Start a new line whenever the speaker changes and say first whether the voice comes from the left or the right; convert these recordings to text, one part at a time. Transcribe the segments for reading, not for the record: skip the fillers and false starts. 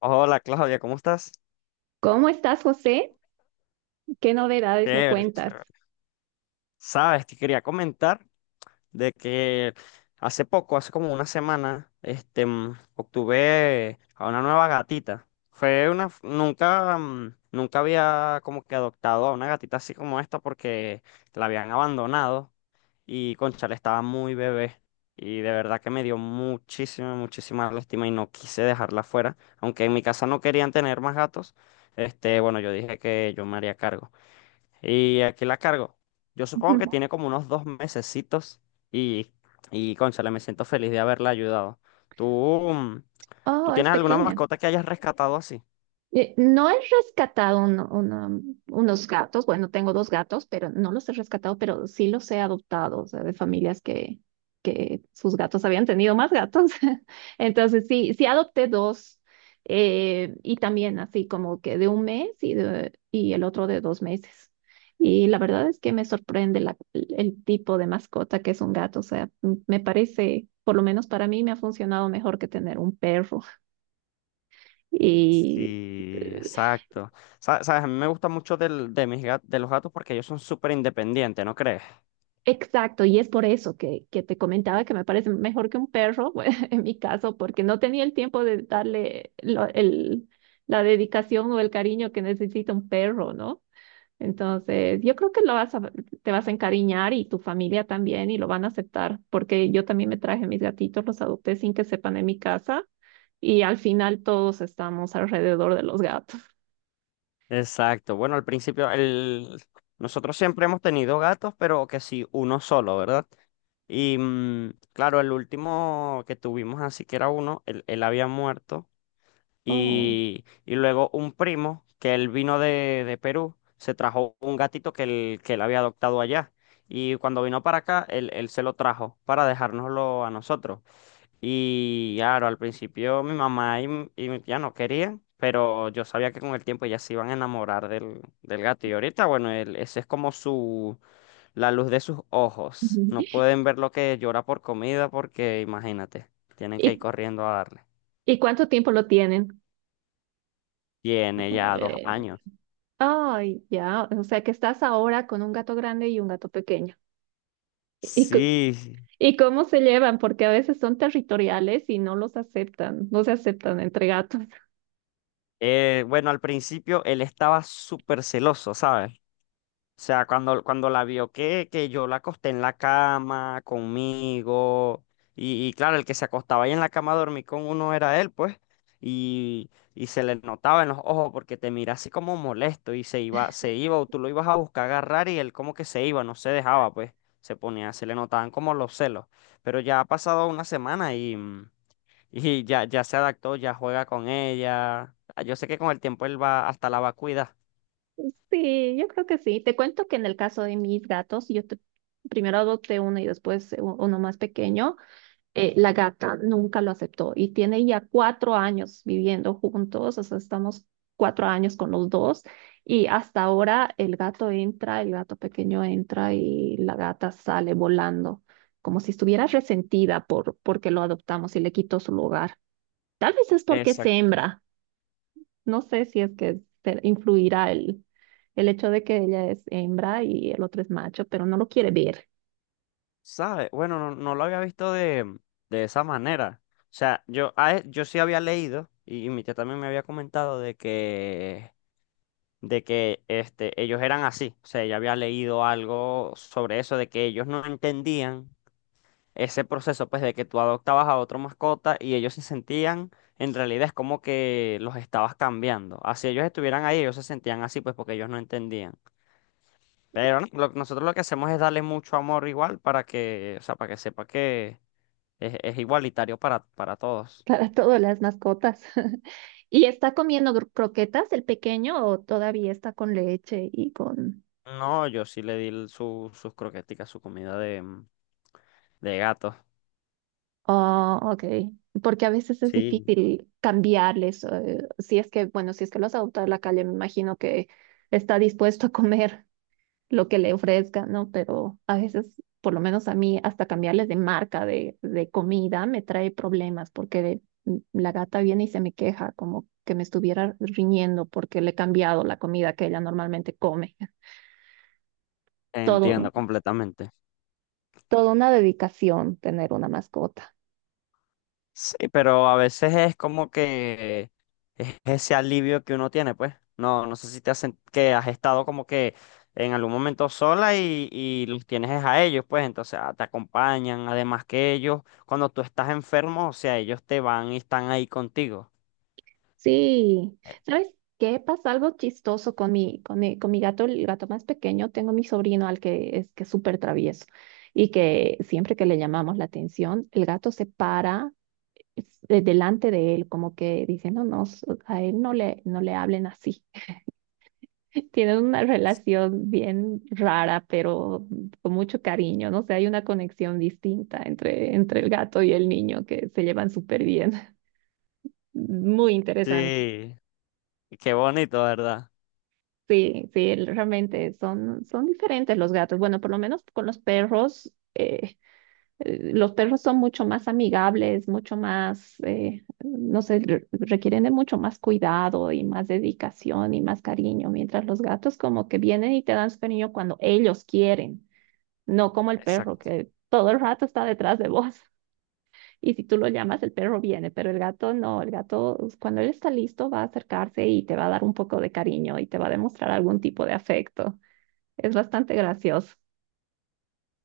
left: Hola Claudia, ¿cómo estás?
right: ¿Cómo estás, José? ¿Qué novedades me
left: Chévere,
right: cuentas?
left: chévere. Sabes, te quería comentar de que hace poco, hace como una semana, obtuve a una nueva gatita. Nunca, nunca había como que adoptado a una gatita así como esta porque la habían abandonado y cónchale, estaba muy bebé y de verdad que me dio muchísima, muchísima lástima y no quise dejarla fuera, aunque en mi casa no querían tener más gatos, bueno, yo dije que yo me haría cargo. Y aquí la cargo. Yo supongo que tiene como unos dos mesecitos y, y cónchale, me siento feliz de haberla ayudado. ¿Tú, mm, tú
right: Oh, es
left: tienes alguna
right: pequeña.
left: mascota que hayas rescatado así?
right: No he rescatado unos gatos, bueno, tengo dos gatos, pero no los he rescatado, pero sí los he adoptado, o sea, de familias que sus gatos habían tenido más gatos. Entonces, sí adopté dos, y también así como que de un mes y, y el otro de dos meses. Y la verdad es que me sorprende el tipo de mascota que es un gato, o sea, me parece, por lo menos para mí, me ha funcionado mejor que tener un perro. Y
left: Sí,
right: eh,
left: exacto. Sabes, a mí me gusta mucho de de los gatos porque ellos son súper independientes, ¿no crees?
right: Exacto, y es por eso que te comentaba que me parece mejor que un perro, en mi caso, porque no tenía el tiempo de darle el, la dedicación o el cariño que necesita un perro, ¿no? Entonces, yo creo que te vas a encariñar y tu familia también y lo van a aceptar, porque yo también me traje mis gatitos, los adopté sin que sepan en mi casa y al final todos estamos alrededor de los gatos.
left: Exacto. Bueno, al principio, nosotros siempre hemos tenido gatos, pero que sí, uno solo, ¿verdad? Y claro, el último que tuvimos así que era uno, él había muerto.
right: Oh.
left: Y luego un primo, que él vino de Perú, se trajo un gatito que él había adoptado allá. Y cuando vino para acá, él se lo trajo para dejárnoslo a nosotros. Y claro, al principio mi mamá y mi tía no querían, pero yo sabía que con el tiempo ellas se iban a enamorar del gato. Y ahorita, bueno, ese es como su, la luz de sus ojos.
right: Ujú.
left: No pueden ver lo que llora por comida porque, imagínate, tienen que ir
right: ¿Y,
left: corriendo a darle.
right: y, ¿cuánto tiempo lo tienen?
left: Tiene ya dos
right: Eh,
left: años.
right: Ay, ya, o sea que estás ahora con un gato grande y un gato pequeño. ¿Y, co-
left: Sí,
right: ¿Y cómo se llevan? Porque a veces son territoriales y no los aceptan, no se aceptan entre gatos.
left: bueno, al principio él estaba súper celoso, ¿sabes? O sea, cuando la vio que yo la acosté en la cama conmigo, y claro, el que se acostaba ahí en la cama a dormir con uno era él, pues, y se le notaba en los ojos porque te mira así como molesto y se iba o tú lo ibas a buscar agarrar y él como que se iba, no se dejaba, pues, se ponía, se le notaban como los celos. Pero ya ha pasado una semana y y ya, ya se adaptó, ya juega con ella. Ah, yo sé que con el tiempo él va hasta la va a cuidar.
right: Sí, yo creo que sí. Te cuento que en el caso de mis gatos, primero adopté uno y después uno más pequeño. La gata nunca lo aceptó y tiene ya cuatro años viviendo juntos, o sea, estamos cuatro años con los dos y hasta ahora el gato entra, el gato pequeño entra y la gata sale volando, como si estuviera resentida porque lo adoptamos y le quitó su lugar. Tal vez es porque es
left: Exacto.
right: hembra, no sé si es que influirá el hecho de que ella es hembra y el otro es macho, pero no lo quiere ver.
left: ¿Sabe? Bueno, no, no lo había visto de esa manera. O sea, yo sí había leído, y mi tía también me había comentado de que ellos eran así. O sea, ella había leído algo sobre eso, de que ellos no entendían ese proceso, pues, de que tú adoptabas a otra mascota y ellos se sentían, en realidad es como que los estabas cambiando. Así ellos estuvieran ahí, ellos se sentían así, pues, porque ellos no entendían. Pero no, nosotros lo que hacemos es darle mucho amor igual para que, o sea, para que sepa que es igualitario para todos.
right: Para todas las mascotas. ¿Y está comiendo croquetas el pequeño o todavía está con leche y con...
left: No, yo sí le di su, sus croqueticas, su comida de gato.
right: Oh, ok. Porque a veces es
left: Sí.
right: difícil cambiarles. Si es que, bueno, si es que los adopta a la calle, me imagino que está dispuesto a comer lo que le ofrezcan, ¿no? Pero a veces, por lo menos a mí, hasta cambiarles de marca de comida me trae problemas porque la gata viene y se me queja como que me estuviera riñendo porque le he cambiado la comida que ella normalmente come. Todo,
left: Entiendo completamente.
right: Toda una dedicación tener una mascota.
left: Sí, pero a veces es como que es ese alivio que uno tiene, pues. No, no sé si te hacen que has estado como que en algún momento sola y los tienes es a ellos, pues. Entonces ah, te acompañan, además que ellos, cuando tú estás enfermo, o sea, ellos te van y están ahí contigo.
right: Sí,
left: Eh,
right: ¿sabes qué? Pasa algo chistoso con mi gato, el gato más pequeño. Tengo mi sobrino al que es súper travieso y que siempre que le llamamos la atención, el gato se para delante de él, como que diciendo, no, a él no le, no le hablen así. Tienen una relación bien rara, pero con mucho cariño, no sé, hay una conexión distinta entre, entre el gato y el niño que se llevan súper bien. Muy interesante.
left: Sí, y qué bonito, ¿verdad?
right: Sí, sí, realmente son, son diferentes los gatos. Bueno, por lo menos con los perros son mucho más amigables, mucho más, no sé, requieren de mucho más cuidado y más dedicación y más cariño, mientras los gatos como que vienen y te dan su cariño cuando ellos quieren, no como el perro
left: Exacto.
right: que todo el rato está detrás de vos. Y si tú lo llamas, el perro viene, pero el gato no, el gato cuando él está listo va a acercarse y te va a dar un poco de cariño y te va a demostrar algún tipo de afecto. Es bastante gracioso.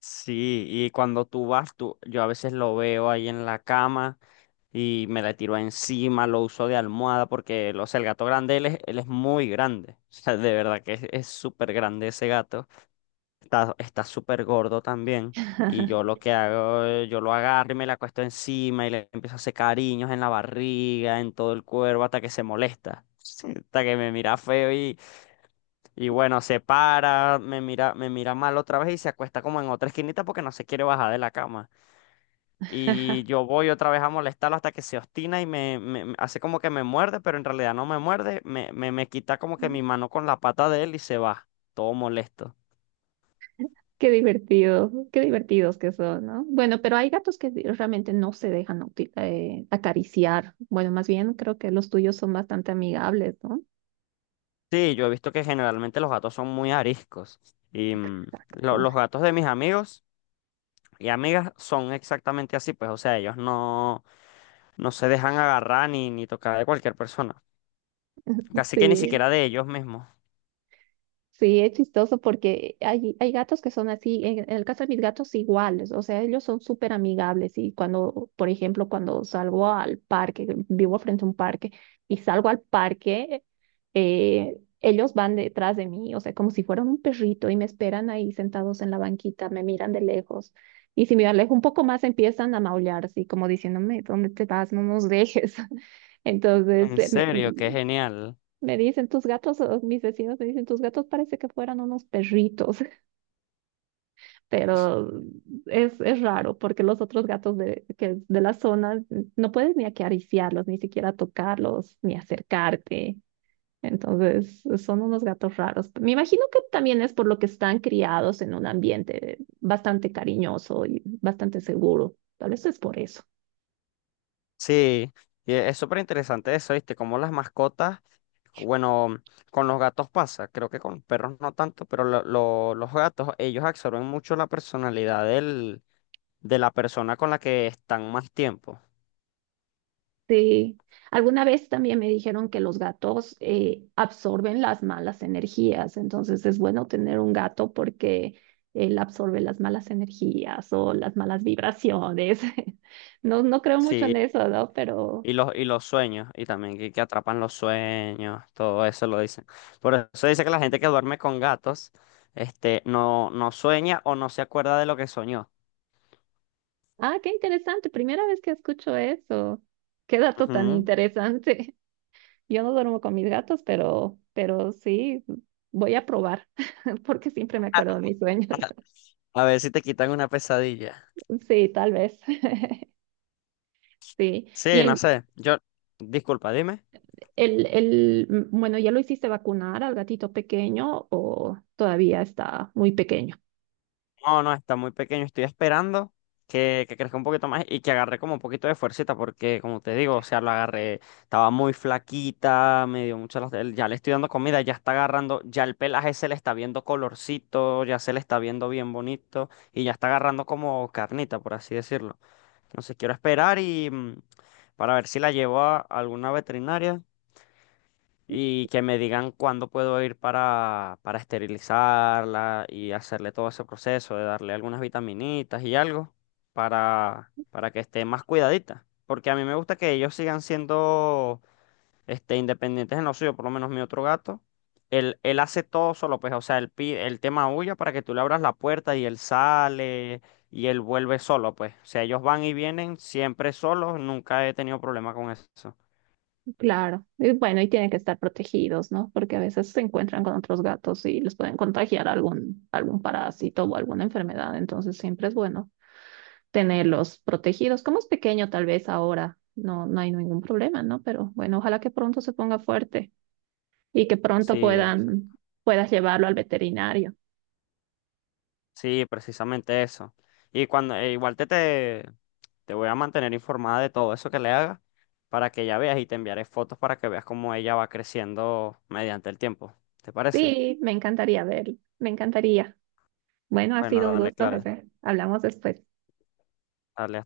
left: Sí, y cuando tú vas, tú, yo a veces lo veo ahí en la cama, y me la tiró encima, lo usó de almohada porque, o sea, el gato grande, él es muy grande. O sea, de verdad que es súper grande ese gato. Está, está súper gordo también. Y yo lo que hago, yo lo agarro y me la acuesto encima y le empiezo a hacer cariños en la barriga, en todo el cuerpo, hasta que se molesta. Hasta que me mira feo y bueno, se para, me mira mal otra vez y se acuesta como en otra esquinita porque no se quiere bajar de la cama. Y yo voy otra vez a molestarlo hasta que se obstina y me hace como que me muerde, pero en realidad no me muerde, me quita como que mi mano con la pata de él y se va, todo molesto.
right: Qué divertido, qué divertidos que son, ¿no? Bueno, pero hay gatos que realmente no se dejan acariciar. Bueno, más bien creo que los tuyos son bastante amigables, ¿no?
left: Sí, yo he visto que generalmente los gatos son muy ariscos y los
right: Exacto.
left: gatos de mis amigos y amigas son exactamente así, pues, o sea, ellos no, no se dejan agarrar ni, ni tocar de cualquier persona, casi que ni
right: Sí.
left: siquiera de ellos mismos.
right: Sí, es chistoso porque hay gatos que son así, en el caso de mis gatos iguales, o sea, ellos son súper amigables y cuando, por ejemplo, cuando salgo al parque, vivo frente a un parque y salgo al parque, ellos van detrás de mí, o sea, como si fueran un perrito y me esperan ahí sentados en la banquita, me miran de lejos y si me alejo un poco más empiezan a maullar, así como diciéndome, ¿dónde te vas? No nos dejes. Entonces,
left: En serio, qué genial.
right: me dicen tus gatos, o mis vecinos me dicen tus gatos parece que fueran unos perritos, pero es raro porque los otros gatos de la zona no puedes ni acariciarlos, ni siquiera tocarlos, ni acercarte. Entonces son unos gatos raros. Me imagino que también es por lo que están criados en un ambiente bastante cariñoso y bastante seguro. Tal vez es por eso.
left: Sí, y es súper interesante eso, ¿viste? Como las mascotas, bueno, con los gatos pasa, creo que con los perros no tanto, pero los gatos, ellos absorben mucho la personalidad de la persona con la que están más tiempo.
right: Sí. Alguna vez también me dijeron que los gatos absorben las malas energías, entonces es bueno tener un gato porque él absorbe las malas energías o las malas vibraciones. No, no creo mucho
left: Sí,
right: en eso, ¿no? Pero,
left: y los sueños, y también que atrapan los sueños, todo eso lo dicen. Por eso dice que la gente que duerme con gatos, no, no sueña o no se acuerda de lo que soñó.
right: ah, qué interesante, primera vez que escucho eso. Qué dato tan
left: Ujú.
right: interesante. Yo no duermo con mis gatos, pero sí, voy a probar porque siempre me acuerdo de mis sueños.
left: A ver si te quitan una pesadilla.
right: Sí, tal vez. Sí.
left: Sí, no sé. Yo, disculpa, dime.
right: El, bueno, ¿ya lo hiciste vacunar al gatito pequeño o todavía está muy pequeño?
left: No, no, está muy pequeño. Estoy esperando que crezca un poquito más y que agarre como un poquito de fuercita, porque como te digo, o sea, lo agarré, estaba muy flaquita, me dio mucho las... Ya le estoy dando comida, ya está agarrando, ya el pelaje se le está viendo colorcito, ya se le está viendo bien bonito y ya está agarrando como carnita, por así decirlo. Entonces quiero esperar y para ver si la llevo a alguna veterinaria y que me digan cuándo puedo ir para esterilizarla y hacerle todo ese proceso de darle algunas vitaminitas y algo para que esté más cuidadita. Porque a mí me gusta que ellos sigan siendo independientes en lo suyo, por lo menos mi otro gato. Él hace todo solo, pues, o sea, él te maulla para que tú le abras la puerta y él sale y él vuelve solo, pues. O sea, ellos van y vienen siempre solos, nunca he tenido problema con eso.
right: Claro. Y bueno, y tienen que estar protegidos, ¿no? Porque a veces se encuentran con otros gatos y les pueden contagiar algún, algún parásito o alguna enfermedad. Entonces siempre es bueno tenerlos protegidos. Como es pequeño, tal vez ahora no, no hay ningún problema, ¿no? Pero bueno, ojalá que pronto se ponga fuerte y que pronto
left: Sí,
right: puedas llevarlo al veterinario.
left: sí, precisamente eso. Y cuando e igual te te voy a mantener informada de todo eso que le haga para que ya veas y te enviaré fotos para que veas cómo ella va creciendo mediante el tiempo. ¿Te parece?
right: Sí, me encantaría verlo. Me encantaría. Bueno, ha
left: Bueno,
right: sido un
left: dale,
right: gusto,
left: Claudia.
right: José. Hablamos después.
left: Dale.